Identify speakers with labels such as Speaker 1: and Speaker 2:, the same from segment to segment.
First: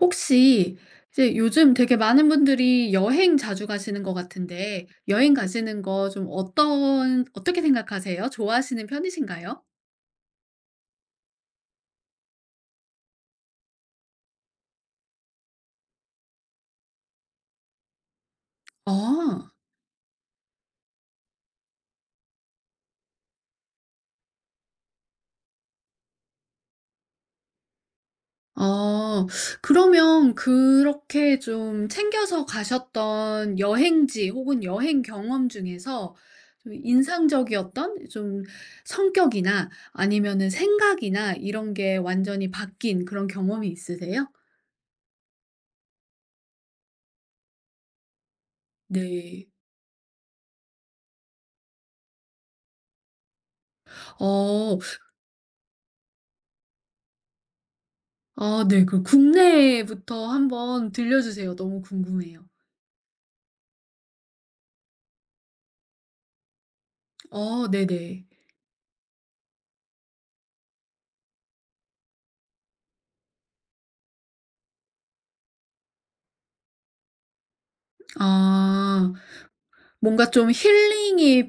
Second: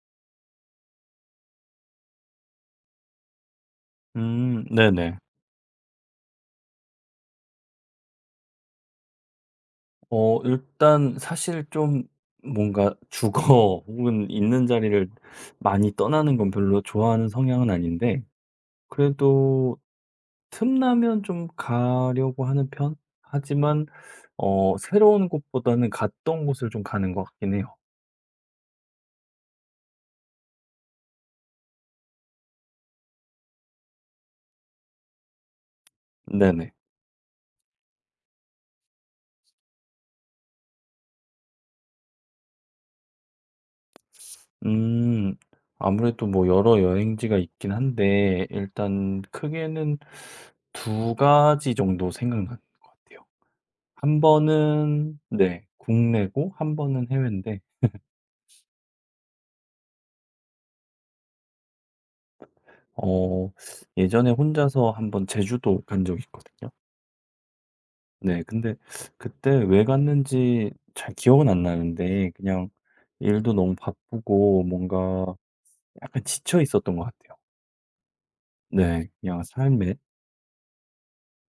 Speaker 1: 혹시 이제 요즘 되게 많은 분들이 여행 자주 가시는 것 같은데
Speaker 2: 네네.
Speaker 1: 여행 가시는 거 좀 어떤 어떻게 생각하세요? 좋아하시는 편이신가요?
Speaker 2: 일단 사실 좀 뭔가 죽어 혹은 있는 자리를 많이 떠나는 건 별로 좋아하는 성향은 아닌데,
Speaker 1: 아.
Speaker 2: 그래도 틈나면 좀 가려고 하는 편? 하지만 새로운 곳보다는 갔던 곳을 좀 가는 것 같긴 해요.
Speaker 1: 아. 그러면 그렇게 좀 챙겨서 가셨던 여행지 혹은 여행 경험 중에서 좀
Speaker 2: 네네.
Speaker 1: 인상적이었던 좀 성격이나 아니면은 생각이나 이런 게 완전히 바뀐 그런 경험이 있으세요?
Speaker 2: 음. 아무래도 뭐 여러 여행지가 있긴 한데, 일단
Speaker 1: 네.
Speaker 2: 크게는 두 가지 정도 생각나는 것 같아요. 한
Speaker 1: 어.
Speaker 2: 번은 네, 국내고 한 번은 해외인데,
Speaker 1: 아 네. 그 국내부터 한번 들려주세요. 너무 궁금해요.
Speaker 2: 어 예전에 혼자서 한번 제주도 간 적이 있거든요.
Speaker 1: 어 네네.
Speaker 2: 네, 근데 그때 왜 갔는지 잘 기억은 안 나는데, 그냥 일도 너무 바쁘고 뭔가 약간 지쳐 있었던 것 같아요. 네.
Speaker 1: 아
Speaker 2: 그냥 삶에.
Speaker 1: 뭔가 좀 힐링이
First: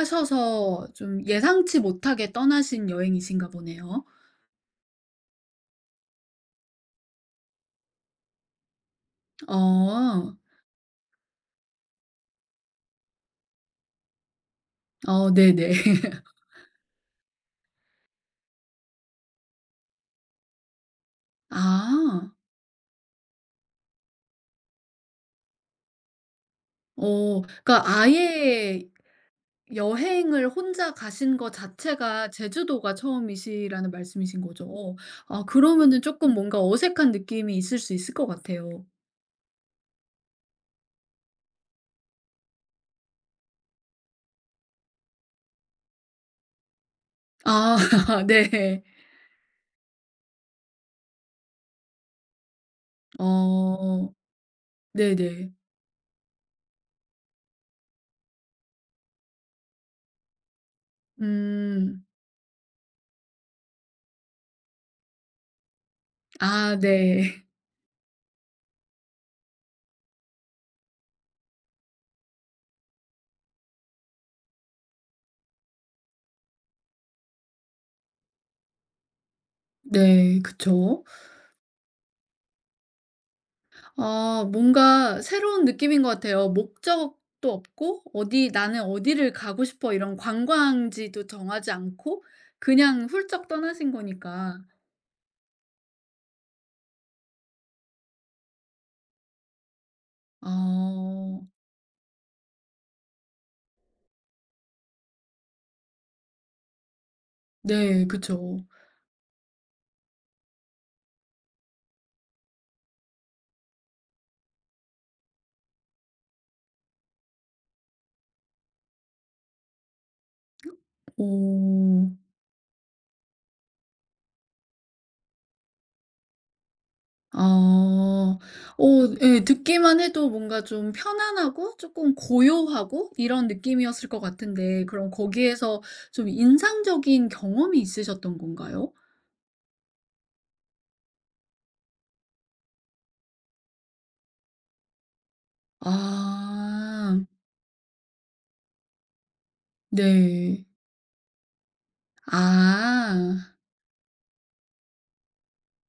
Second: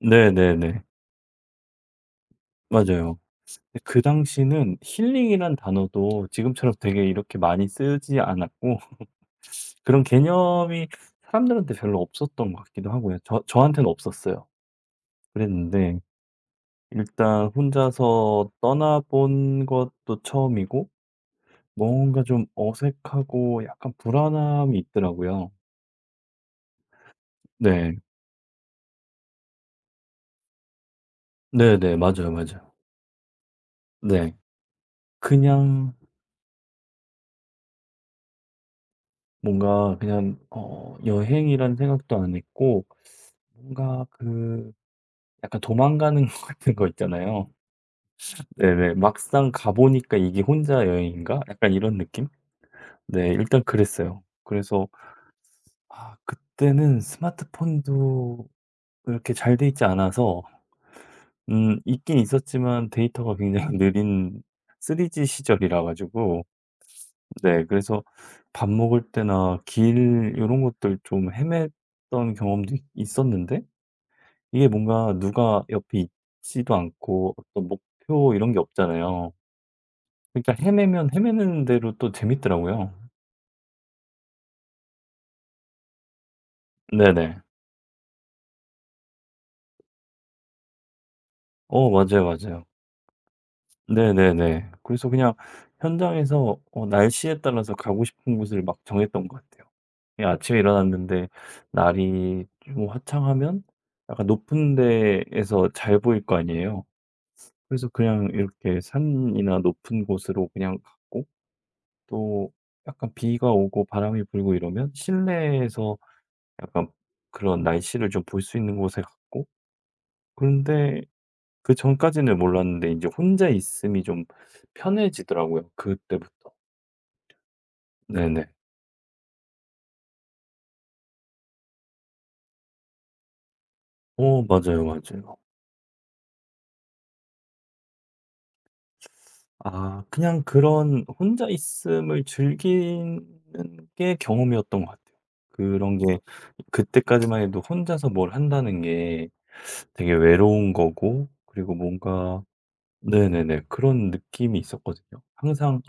Speaker 2: 네네네.
Speaker 1: 좀 예상치 못하게 떠나신
Speaker 2: 맞아요.
Speaker 1: 여행이신가
Speaker 2: 근데 그
Speaker 1: 보네요.
Speaker 2: 당시는 힐링이란 단어도 지금처럼 되게 이렇게 많이 쓰지 않았고 그런
Speaker 1: 어.
Speaker 2: 개념이 사람들한테 별로 없었던 것 같기도 하고요. 저한테는 없었어요.
Speaker 1: 어 네네.
Speaker 2: 그랬는데 일단 혼자서 떠나본 것도 처음이고 뭔가
Speaker 1: 아.
Speaker 2: 좀 어색하고 약간 불안함이 있더라고요.
Speaker 1: 어 그러니까
Speaker 2: 네.
Speaker 1: 아예 여행을 혼자 가신 거
Speaker 2: 네네.
Speaker 1: 자체가
Speaker 2: 맞아요, 맞아요.
Speaker 1: 제주도가 처음이시라는
Speaker 2: 네.
Speaker 1: 말씀이신 거죠? 아
Speaker 2: 그냥
Speaker 1: 그러면은 조금 뭔가 어색한 느낌이 있을 수 있을 것 같아요.
Speaker 2: 뭔가 그냥 여행이란 생각도 안 했고 뭔가 그 약간 도망가는 것 같은 거 있잖아요.
Speaker 1: 아 네.
Speaker 2: 네네. 막상 가 보니까 '이게 혼자 여행인가?' 약간 이런 느낌? 네. 일단
Speaker 1: 어.
Speaker 2: 그랬어요. 그래서
Speaker 1: 네네.
Speaker 2: 아 그때는 스마트폰도 그렇게 잘 돼 있지 않아서,
Speaker 1: 음.
Speaker 2: 있긴 있었지만 데이터가 굉장히 느린 3G 시절이라 가지고,
Speaker 1: 아 네.
Speaker 2: 네 그래서 밥 먹을 때나 길 이런 것들 좀 헤맸던 경험도 있 있었는데 이게 뭔가 누가 옆에 있지도 않고 어떤 목표 이런 게 없잖아요.
Speaker 1: 네.
Speaker 2: 그러니까
Speaker 1: 그쵸.
Speaker 2: 헤매면 헤매는 대로 또 재밌더라고요.
Speaker 1: 아 뭔가 새로운 느낌인 것 같아요.
Speaker 2: 네네.
Speaker 1: 목적도 없고 어디 '나는 어디를 가고 싶어.' 이런 관광지도 정하지
Speaker 2: 어
Speaker 1: 않고
Speaker 2: 맞아요, 맞아요.
Speaker 1: 그냥 훌쩍 떠나신 거니까.
Speaker 2: 네네네. 그래서 그냥 현장에서 날씨에 따라서 가고 싶은 곳을 막 정했던 것 같아요. 그냥 아침에 일어났는데
Speaker 1: 아.
Speaker 2: 날이 좀 화창하면 약간 높은 데에서 잘 보일 거 아니에요. 그래서
Speaker 1: 네.
Speaker 2: 그냥
Speaker 1: 그쵸.
Speaker 2: 이렇게 산이나 높은 곳으로 그냥 갔고, 또 약간 비가 오고 바람이 불고 이러면 실내에서 약간 그런 날씨를 좀 볼 수 있는 곳에 갔고. 그런데
Speaker 1: 어.
Speaker 2: 그전까지는 몰랐는데 이제 혼자 있음이 좀 편해지더라고요, 그때부터.
Speaker 1: 아.
Speaker 2: 네네.
Speaker 1: 예 듣기만 해도 뭔가 좀 편안하고 조금 고요하고 이런 느낌이었을 것
Speaker 2: 어
Speaker 1: 같은데
Speaker 2: 맞아요,
Speaker 1: 그럼
Speaker 2: 맞아요.
Speaker 1: 거기에서 좀 인상적인 경험이 있으셨던 건가요?
Speaker 2: 아 그냥 그런 혼자 있음을 즐기는 게 경험이었던 것 같아요. 그런 게
Speaker 1: 아.
Speaker 2: 그때까지만 해도 혼자서 뭘 한다는 게 되게
Speaker 1: 네.
Speaker 2: 외로운 거고, 그리고 뭔가.
Speaker 1: 아.
Speaker 2: 네네네. 그런 느낌이 있었거든요. 항상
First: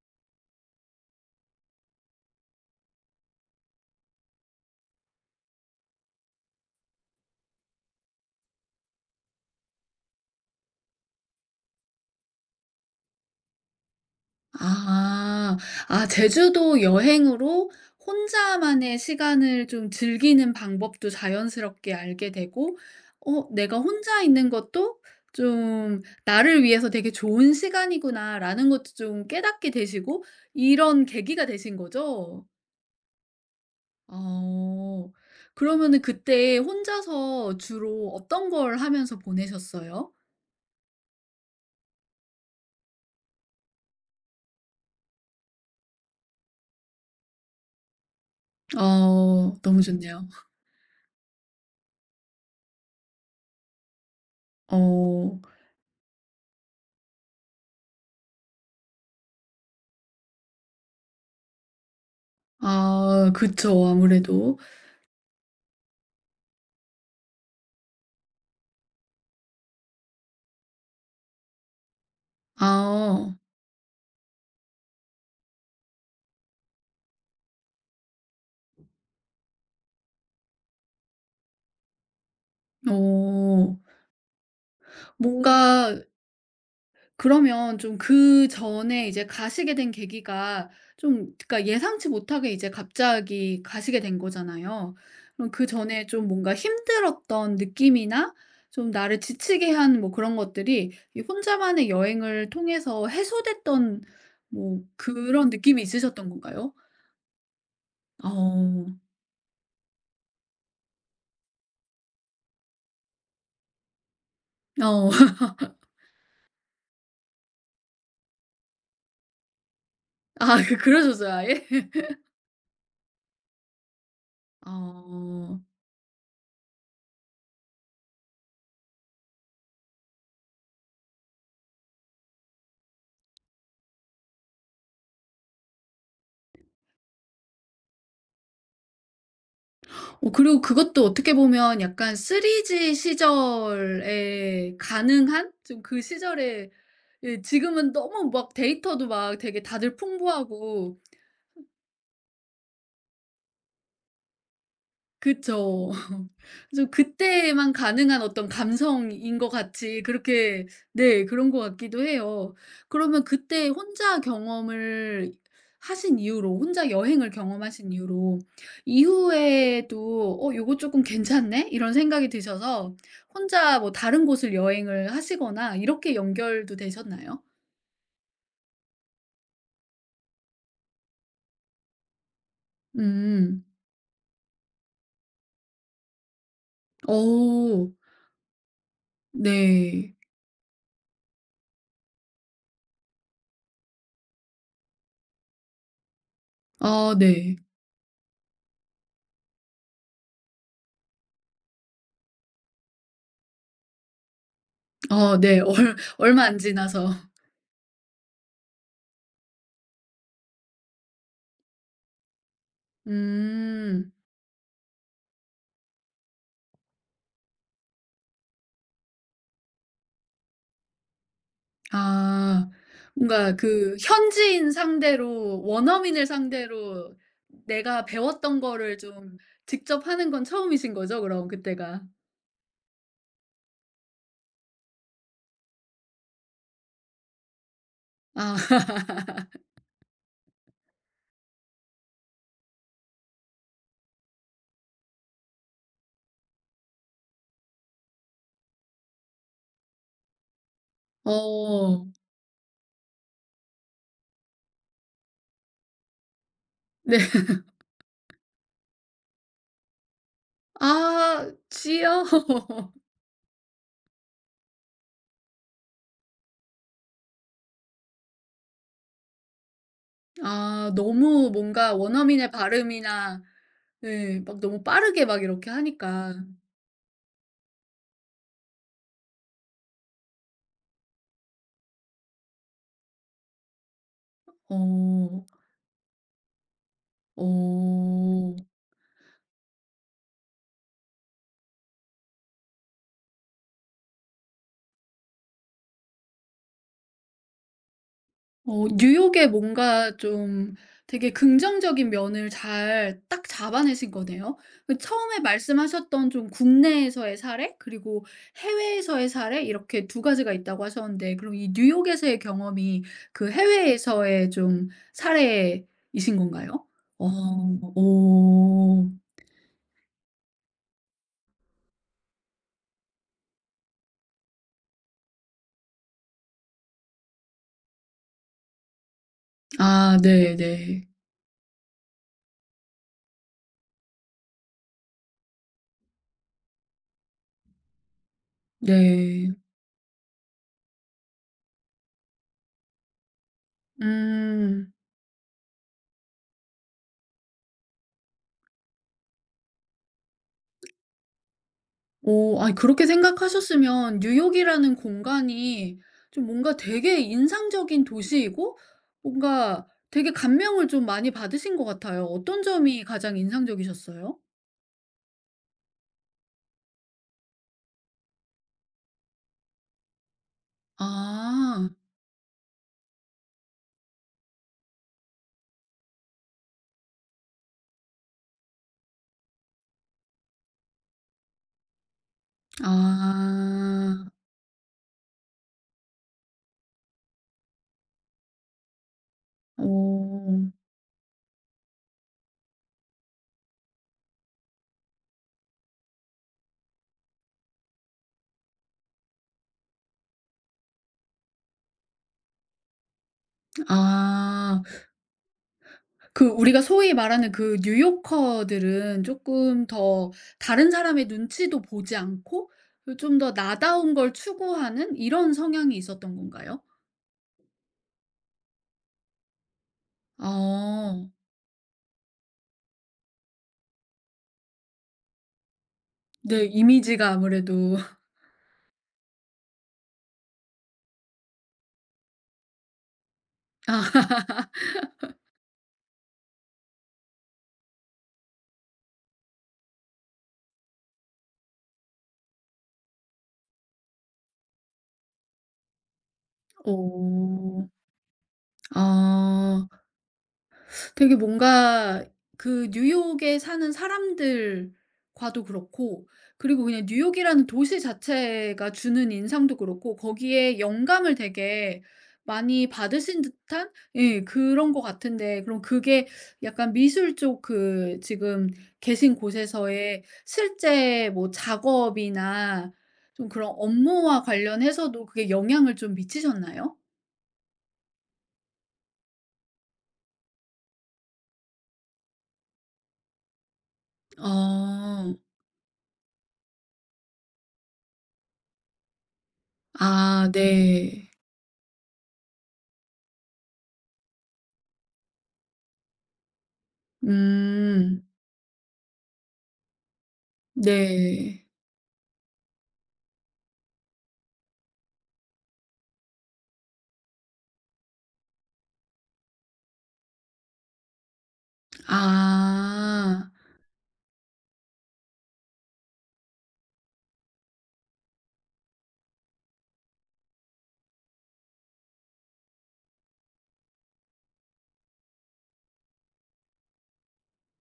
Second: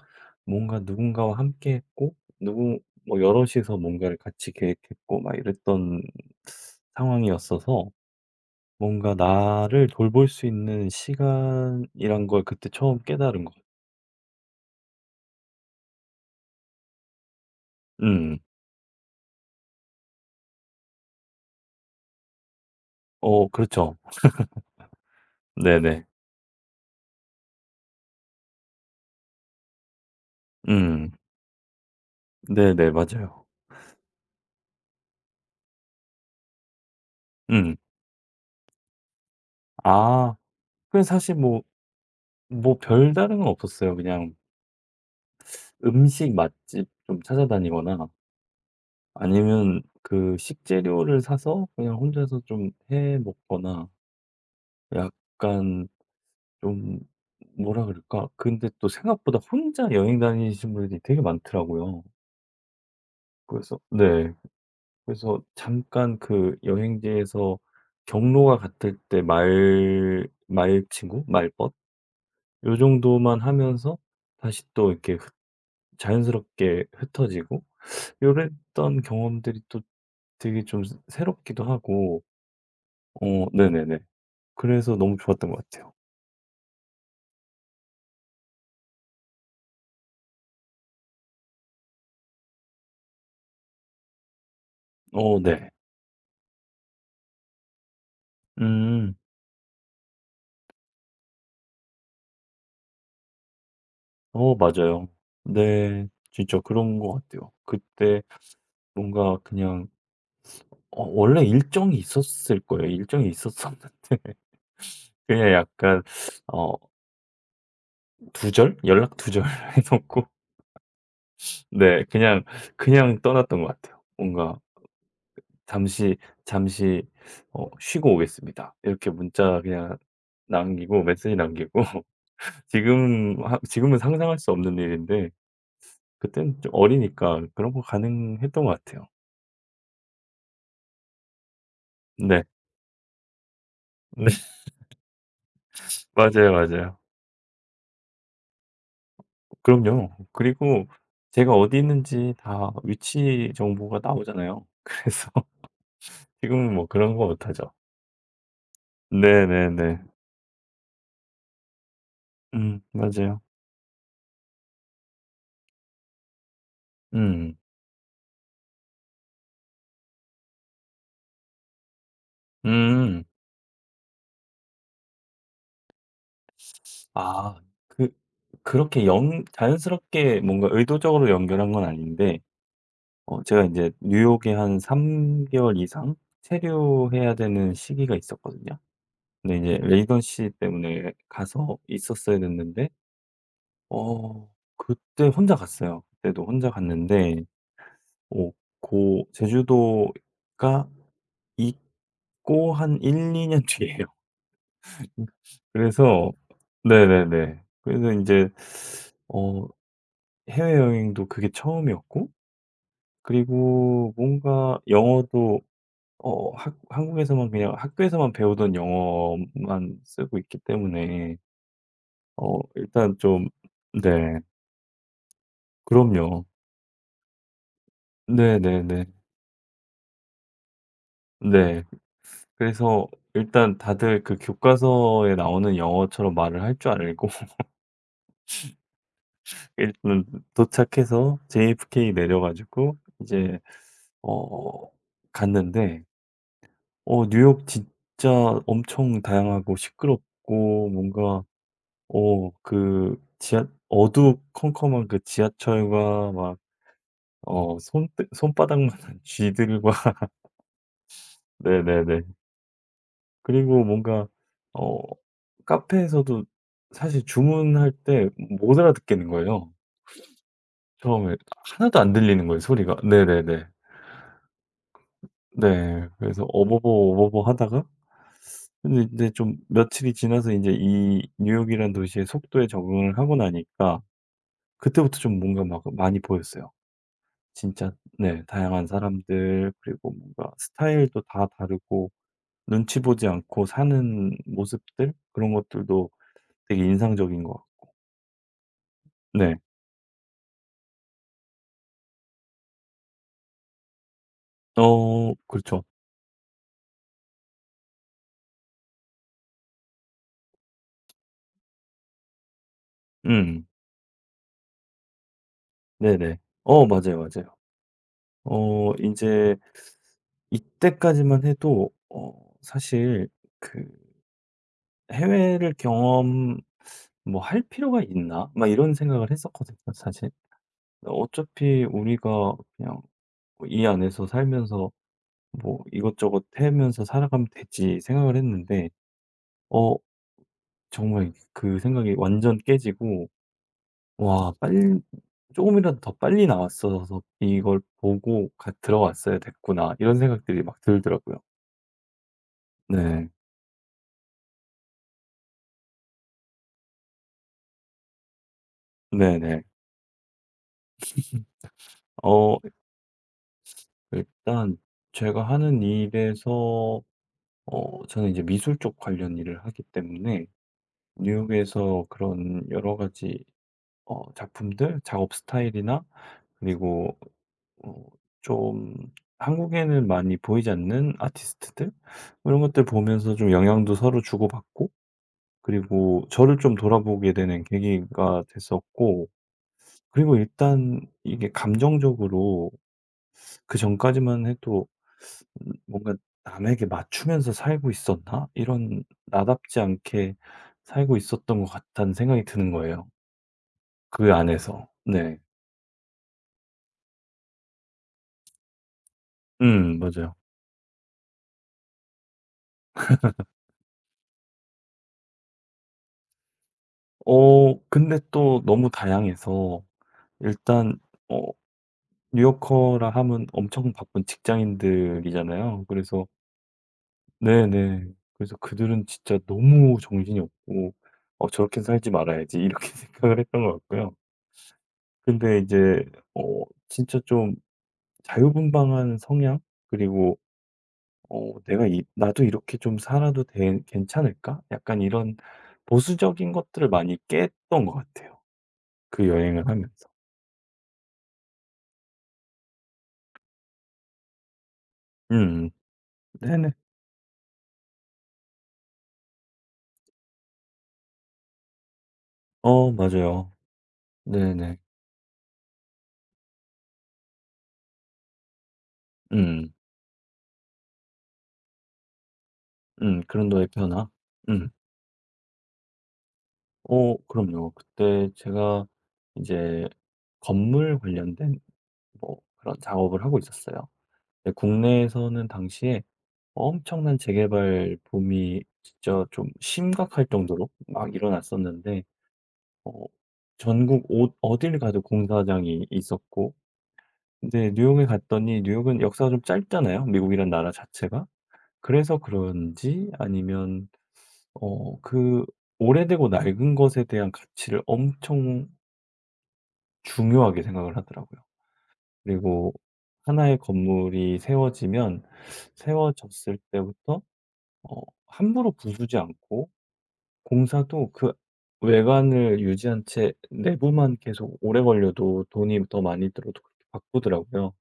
Speaker 2: 뭔가 누군가와 함께 했고, 누구 뭐 여럿이서 뭔가를 같이 계획했고 막 이랬던 상황이었어서 뭔가 나를 돌볼 수 있는 시간이란 걸 그때 처음 깨달은 것 같아요.
Speaker 1: 아. 아 제주도 여행으로
Speaker 2: 음.
Speaker 1: 혼자만의 시간을 좀 즐기는 방법도 자연스럽게 알게 되고 어
Speaker 2: 어
Speaker 1: '내가
Speaker 2: 그렇죠.
Speaker 1: 혼자 있는 것도 좀
Speaker 2: 네네.
Speaker 1: 나를 위해서 되게 좋은 시간이구나.'라는 것도 좀 깨닫게 되시고 이런
Speaker 2: 음.
Speaker 1: 계기가 되신 거죠?
Speaker 2: 네네. 맞아요.
Speaker 1: 어. 그러면은 그때 혼자서
Speaker 2: 음.
Speaker 1: 주로 어떤 걸 하면서 보내셨어요?
Speaker 2: 아 그냥 사실 뭐 뭐 별다른 건 없었어요. 그냥 음식 맛집 좀 찾아다니거나,
Speaker 1: 어. 너무
Speaker 2: 아니면
Speaker 1: 좋네요.
Speaker 2: 그 식재료를 사서 그냥 혼자서 좀 해 먹거나.
Speaker 1: 어.
Speaker 2: 약간 좀 뭐라 그럴까? 근데 또 생각보다 혼자 여행 다니시는 분들이 되게 많더라고요.
Speaker 1: 아
Speaker 2: 그래서
Speaker 1: 그쵸.
Speaker 2: 네.
Speaker 1: 아무래도.
Speaker 2: 그래서 잠깐 그 여행지에서 경로가 같을 때 말 말친구? 말벗? 요
Speaker 1: 아.
Speaker 2: 정도만 하면서 다시 또 이렇게 흩 자연스럽게 흩어지고, 요랬던 경험들이 또 되게 좀 새 새롭기도 하고. 어
Speaker 1: 어.
Speaker 2: 네네네. 그래서 너무 좋았던 것 같아요.
Speaker 1: 뭔가 그러면 좀 그전에 이제 가시게 된 계기가 좀 그러니까 예상치 못하게 이제 갑자기 가시게 된 거잖아요.
Speaker 2: 어
Speaker 1: 그럼
Speaker 2: 네.
Speaker 1: 그전에 좀 뭔가 힘들었던 느낌이나 좀
Speaker 2: 음.
Speaker 1: 나를 지치게 한 뭐 그런 것들이 이 혼자만의 여행을 통해서 해소됐던
Speaker 2: 어
Speaker 1: 뭐
Speaker 2: 맞아요.
Speaker 1: 그런 느낌이
Speaker 2: 네.
Speaker 1: 있으셨던
Speaker 2: 진짜
Speaker 1: 건가요?
Speaker 2: 그런 것 같아요. 그때
Speaker 1: 어.
Speaker 2: 뭔가 그냥 원래 일정이 있었을 거예요. 일정이 있었었는데
Speaker 1: 어.
Speaker 2: 그냥 약간 어 두절? 연락 두절 해 놓고
Speaker 1: 아 그러셨어요 아예?
Speaker 2: 네 그냥, 그냥 떠났던 것 같아요. 뭔가
Speaker 1: 어.
Speaker 2: "잠시 잠시 쉬고 오겠습니다." 이렇게 문자 그냥 남기고 메시지 남기고 지금은 상상할 수 없는 일인데, 그땐 좀 어리니까 그런 거 가능했던 것 같아요.
Speaker 1: 어 그리고 그것도 어떻게 보면 약간
Speaker 2: 네.
Speaker 1: 3G
Speaker 2: 네.
Speaker 1: 시절에 가능한 좀 그
Speaker 2: 맞아요,
Speaker 1: 시절에
Speaker 2: 맞아요.
Speaker 1: 예 지금은 너무 막 데이터도 막 되게 다들
Speaker 2: 그럼요. 그리고
Speaker 1: 풍부하고
Speaker 2: 제가 어디 있는지 다 위치 정보가 나오잖아요. 그래서
Speaker 1: 그쵸.
Speaker 2: 지금은 뭐
Speaker 1: 좀
Speaker 2: 그런 거 못 하죠.
Speaker 1: 그때만 가능한 어떤 감성인 것
Speaker 2: 네네네.
Speaker 1: 같이 그렇게 네 그런 것 같기도 해요. 그러면
Speaker 2: 맞아요.
Speaker 1: 그때 혼자 경험을 하신 이후로 혼자 여행을
Speaker 2: 음.
Speaker 1: 경험하신 이후로 이후에도 '어 요거 조금 괜찮네.' 이런 생각이 드셔서
Speaker 2: 음.
Speaker 1: 혼자 뭐 다른 곳을 여행을 하시거나 이렇게 연결도 되셨나요?
Speaker 2: 아 그 그렇게 연 자연스럽게 뭔가 의도적으로 연결한 건 아닌데,
Speaker 1: 음.
Speaker 2: 제가 이제 뉴욕에 한 3개월 개월 이상 체류해야 되는
Speaker 1: 오.
Speaker 2: 시기가 있었거든요. 근데 이제
Speaker 1: 네.
Speaker 2: 레이던 씨 때문에 가서 있었어야 됐는데 어 그때 혼자 갔어요. 그때도 혼자
Speaker 1: 아
Speaker 2: 갔는데,
Speaker 1: 네.
Speaker 2: 오 고 제주도가 있고 한 1~2년 뒤에요.
Speaker 1: 아 네. 얼
Speaker 2: 그래서
Speaker 1: 얼마 안 지나서.
Speaker 2: 네네네. 그래서 이제 어 해외여행도 그게 처음이었고,
Speaker 1: 음.
Speaker 2: 그리고 뭔가 영어도 어 학 한국에서만 그냥 학교에서만 배우던 영어만 쓰고 있기 때문에 어
Speaker 1: 아.
Speaker 2: 일단 좀.
Speaker 1: 뭔가 그
Speaker 2: 네.
Speaker 1: 현지인 상대로 원어민을
Speaker 2: 그럼요.
Speaker 1: 상대로 내가 배웠던 거를
Speaker 2: 네네네.
Speaker 1: 좀 직접 하는 건 처음이신 거죠 그럼
Speaker 2: 네.
Speaker 1: 그때가?
Speaker 2: 그래서 일단 다들 그 교과서에 나오는 영어처럼 말을 할 줄 알고
Speaker 1: 아.
Speaker 2: 일단 도착해서 JFK 내려 가지고 이제 어 갔는데 뉴욕 진짜 엄청 다양하고 시끄럽고 뭔가
Speaker 1: 어.
Speaker 2: 그 지하 어두컴컴한 그 지하철과 막
Speaker 1: 네.
Speaker 2: 어 손 손바닥만한 쥐들과
Speaker 1: 아
Speaker 2: 네네네.
Speaker 1: 귀여워.
Speaker 2: 그리고 뭔가 어 카페에서도 사실 주문할 때 못 알아듣겠는 거예요.
Speaker 1: 아
Speaker 2: 처음에
Speaker 1: 너무 뭔가
Speaker 2: 하나도 안 들리는
Speaker 1: 원어민의
Speaker 2: 거예요, 소리가.
Speaker 1: 발음이나
Speaker 2: 네네네.
Speaker 1: 네 막 너무 빠르게 막 이렇게
Speaker 2: 네.
Speaker 1: 하니까.
Speaker 2: 그래서 어버버 어버버 하다가, 근데 이제 좀 며칠이 지나서 인제 이 뉴욕이란 도시의 속도에 적응을 하고 나니까 그때부터 좀
Speaker 1: 어.
Speaker 2: 뭔가 막 많이 보였어요. 진짜 네
Speaker 1: 어.
Speaker 2: 다양한 사람들, 그리고 뭔가 스타일도 다 다르고 눈치 보지 않고 사는 모습들 그런 것들도 되게 인상적인 것 같.
Speaker 1: 어 뉴욕의
Speaker 2: 네.
Speaker 1: 뭔가 좀 되게 긍정적인 면을 잘 딱 잡아내신 거네요. 그
Speaker 2: 어
Speaker 1: 처음에
Speaker 2: 그렇죠.
Speaker 1: 말씀하셨던 좀 국내에서의 사례 그리고 해외에서의 사례 이렇게 두 가지가 있다고 하셨는데 그럼 이 뉴욕에서의 경험이 그
Speaker 2: 음.
Speaker 1: 해외에서의 좀 사례이신
Speaker 2: 네네.
Speaker 1: 건가요?
Speaker 2: 어 맞아요,
Speaker 1: 어
Speaker 2: 맞아요. 어
Speaker 1: 오.
Speaker 2: 이제 이때까지만 해도 사실 그 '해외를 경험 뭐 할 필요가 있나?' 막 이런 생각을 했었거든요,
Speaker 1: 아
Speaker 2: 사실.
Speaker 1: 네네. 네.
Speaker 2: 어차피 우리가 그냥 뭐 '이 안에서 살면서 뭐 이것저것 해면서 살아가면 되지.' 생각을 했는데,
Speaker 1: 네.
Speaker 2: 어 정말 그 생각이 완전 깨지고, 와
Speaker 1: 음.
Speaker 2: 빨리 조금이라도 더 빨리 나왔어서 '이걸 보고 가 들어갔어야 됐구나.' 이런 생각들이 막 들더라고요.
Speaker 1: 오, 아니 그렇게
Speaker 2: 네.
Speaker 1: 생각하셨으면 뉴욕이라는 공간이 좀 뭔가 되게 인상적인 도시이고
Speaker 2: 네네.
Speaker 1: 뭔가 되게 감명을 좀 많이 받으신 것 같아요.
Speaker 2: 어
Speaker 1: 어떤 점이 가장 인상적이셨어요?
Speaker 2: 일단 제가 하는 일에서 저는 이제 미술 쪽 관련 일을 하기 때문에,
Speaker 1: 아.
Speaker 2: 뉴욕에서 그런 여러 가지 작품들, 작업 스타일이나 그리고 어 좀 한국에는 많이 보이지 않는 아티스트들 뭐 이런 것들 보면서 좀 영향도 서로
Speaker 1: 아.
Speaker 2: 주고받고, 그리고 저를 좀 돌아보게 되는 계기가 됐었고. 그리고
Speaker 1: 오,
Speaker 2: 일단 이게 감정적으로 그전까지만 해도 뭔가 '남에게 맞추면서 살고 있었나?' 이런 '나답지 않게 살고 있었던 것 같다.'는 생각이 드는 거예요, 그
Speaker 1: 아.
Speaker 2: 안에서. 네.
Speaker 1: 그 우리가 소위 말하는 그 뉴요커들은 조금 더
Speaker 2: 맞아요.
Speaker 1: 다른 사람의 눈치도 보지 않고 그 좀 더 나다운 걸 추구하는 이런 성향이 있었던 건가요?
Speaker 2: 어 근데 또 너무 다양해서 일단
Speaker 1: 어.
Speaker 2: 어 뉴요커라 하면 엄청 바쁜 직장인들이잖아요. 그래서
Speaker 1: 네. 이미지가 아무래도
Speaker 2: 네네. 그래서 그들은 진짜 너무 정신이 없고 '어 저렇게 살지 말아야지.' 이렇게 생각을 했던 것 같고요. 근데 이제 진짜 좀 자유분방한 성향, 그리고 '내가 이 나도 이렇게 좀 살아도 되 괜찮을까?' 약간 이런 보수적인 것들을 많이
Speaker 1: 어.
Speaker 2: 깼던 것 같아요, 그 여행을
Speaker 1: 아.
Speaker 2: 하면서.
Speaker 1: 되게 뭔가 그 뉴욕에 사는 사람들과도
Speaker 2: 음.
Speaker 1: 그렇고
Speaker 2: 네네.
Speaker 1: 그리고 그냥 뉴욕이라는 도시 자체가 주는 인상도 그렇고 거기에 영감을 되게 많이
Speaker 2: 어
Speaker 1: 받으신
Speaker 2: 맞아요.
Speaker 1: 듯한 예
Speaker 2: 네네.
Speaker 1: 그런 것 같은데 그럼 그게 약간 미술 쪽 그 지금 계신
Speaker 2: 음.
Speaker 1: 곳에서의 실제 뭐 작업이나
Speaker 2: 음.
Speaker 1: 좀
Speaker 2: 그런 너의
Speaker 1: 그런
Speaker 2: 변화.
Speaker 1: 업무와
Speaker 2: 음.
Speaker 1: 관련해서도 그게 영향을 좀 미치셨나요?
Speaker 2: 어 그럼요. 그때 제가 이제 건물 관련된 뭐 그런 작업을 하고 있었어요. 근데
Speaker 1: 어.
Speaker 2: 국내에서는 당시에 엄청난 재개발 붐이 진짜 좀 심각할
Speaker 1: 아
Speaker 2: 정도로 막
Speaker 1: 네.
Speaker 2: 일어났었는데, 어 전국 어딜 가도 공사장이 있었고. 근데 뉴욕에
Speaker 1: 음.
Speaker 2: 갔더니 뉴욕은 역사가 좀 짧잖아요, 미국이란 나라 자체가.
Speaker 1: 네.
Speaker 2: 그래서 그런지 아니면 어 그 오래되고 낡은 것에 대한 가치를 엄청 중요하게 생각을 하더라고요. 그리고
Speaker 1: 아.
Speaker 2: 하나의 건물이 세워지면 세워졌을 때부터 어 함부로 부수지 않고, 공사도 그 외관을 유지한 채 내부만 계속 오래 걸려도 돈이 더 많이 들어도 그렇게 바꾸더라고요.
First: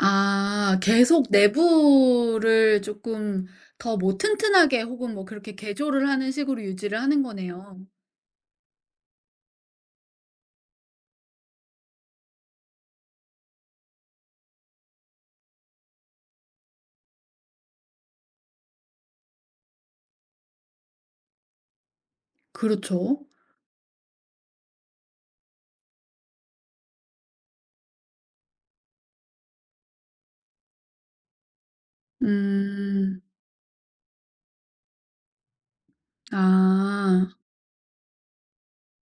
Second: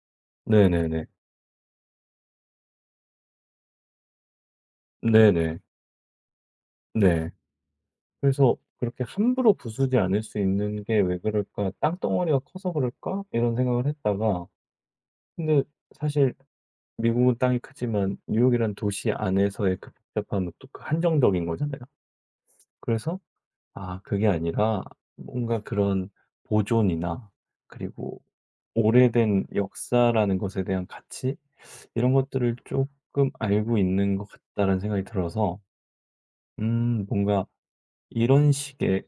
Speaker 1: 아
Speaker 2: 네네네.
Speaker 1: 계속 내부를 쪼끔 더 뭐 튼튼하게 혹은 뭐 그렇게
Speaker 2: 네네.
Speaker 1: 개조를 하는 식으로 유지를 하는
Speaker 2: 네.
Speaker 1: 거네요.
Speaker 2: 그래서 그렇게 함부로 부수지 않을 수 있는 게 '왜 그럴까? 땅덩어리가 커서 그럴까?' 이런 생각을 했다가, 근데 사실 미국은 땅이 크지만 뉴욕이란 도시 안에서의 그 복잡함은 또 그 한정적인 거잖아요. 그래서
Speaker 1: 그렇죠.
Speaker 2: 아 그게 아니라 뭔가 그런 보존이나, 그리고 오래된 역사라는 것에 대한 가치 이런 것들을
Speaker 1: 음.
Speaker 2: 조금 알고 있는 것 같다라는 생각이 들어서
Speaker 1: 아.
Speaker 2: 뭔가 이런 식의.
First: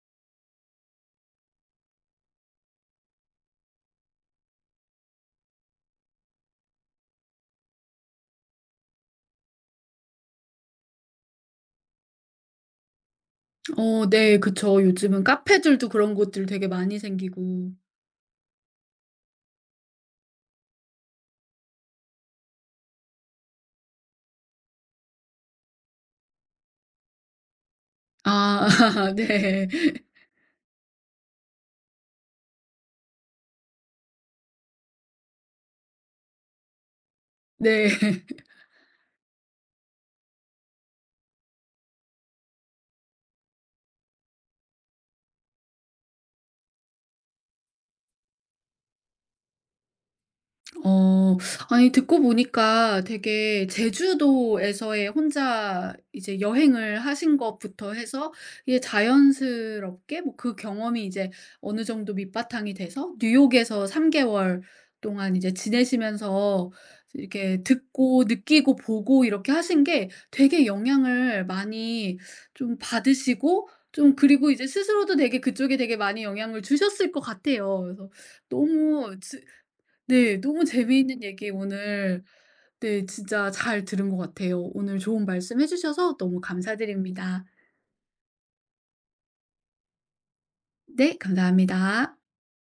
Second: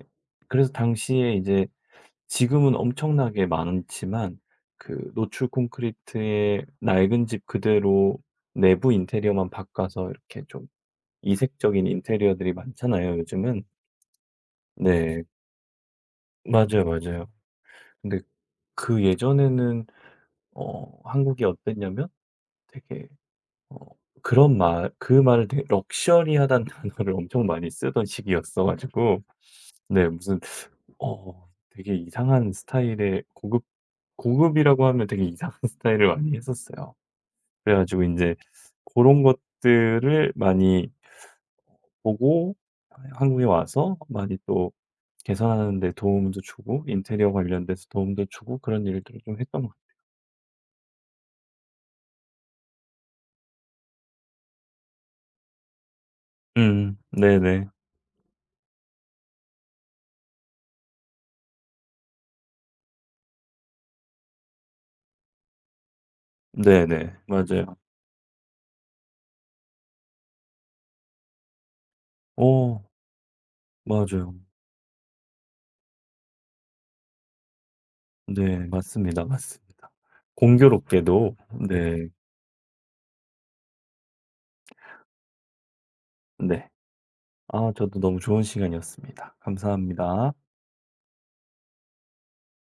Speaker 2: 그래서 당시에 이제 지금은 엄청나게 많지만 그 노출 콘크리트의 낡은 집 그대로 내부 인테리어만 바꿔서 이렇게 좀 이색적인 인테리어들이 많잖아요, 요즘은.
Speaker 1: 어 네 그쵸.
Speaker 2: 네.
Speaker 1: 요즘은 카페들도 그런 곳들 되게
Speaker 2: 맞아요,
Speaker 1: 많이
Speaker 2: 맞아요.
Speaker 1: 생기고.
Speaker 2: 근데 그 예전에는 한국이 어땠냐면 되게 어 그런 말 그 말을 되게 럭셔리하다는 단어를 엄청 많이 쓰던 시기였어
Speaker 1: 아
Speaker 2: 가지고
Speaker 1: 네.
Speaker 2: 네 무슨 되게 이상한 스타일의 고급이라고 하면 되게 이상한 스타일을 많이 했었어요. 그래
Speaker 1: 네.
Speaker 2: 가지고 이제 그런 것들을 많이 보고 한국에 와서 많이 또 개선하는 데 도움도 주고 인테리어 관련돼서 도움도 주고 그런 일들을 좀 했던 것 같아요.
Speaker 1: 어. 아니 듣고 보니까 되게 제주도에서의 혼자 이제 여행을 하신
Speaker 2: 네네.
Speaker 1: 것부터 해서 이게 자연스럽게 뭐 그 경험이 이제 어느 정도 밑바탕이 돼서 뉴욕에서 3개월 개월 동안 이제 지내시면서
Speaker 2: 네네.
Speaker 1: 이렇게
Speaker 2: 맞아요.
Speaker 1: 듣고 느끼고 보고 이렇게 하신 게 되게 영향을 많이 좀
Speaker 2: 어
Speaker 1: 받으시고 좀
Speaker 2: 맞아요.
Speaker 1: 그리고 이제 스스로도 되게 그쪽에 되게 많이 영향을 주셨을 것 같아요. 그래서
Speaker 2: 네
Speaker 1: 너무
Speaker 2: 맞습니다, 맞습니다.
Speaker 1: 네. 너무 재미있는
Speaker 2: 공교롭게도.
Speaker 1: 얘기
Speaker 2: 네.
Speaker 1: 오늘 네 진짜 잘 들은 것 같아요. 오늘 좋은 말씀 해 주셔서 너무
Speaker 2: 네.
Speaker 1: 감사드립니다.
Speaker 2: 아 저도 너무 좋은 시간이었습니다. 감사합니다.
Speaker 1: 네. 감사합니다.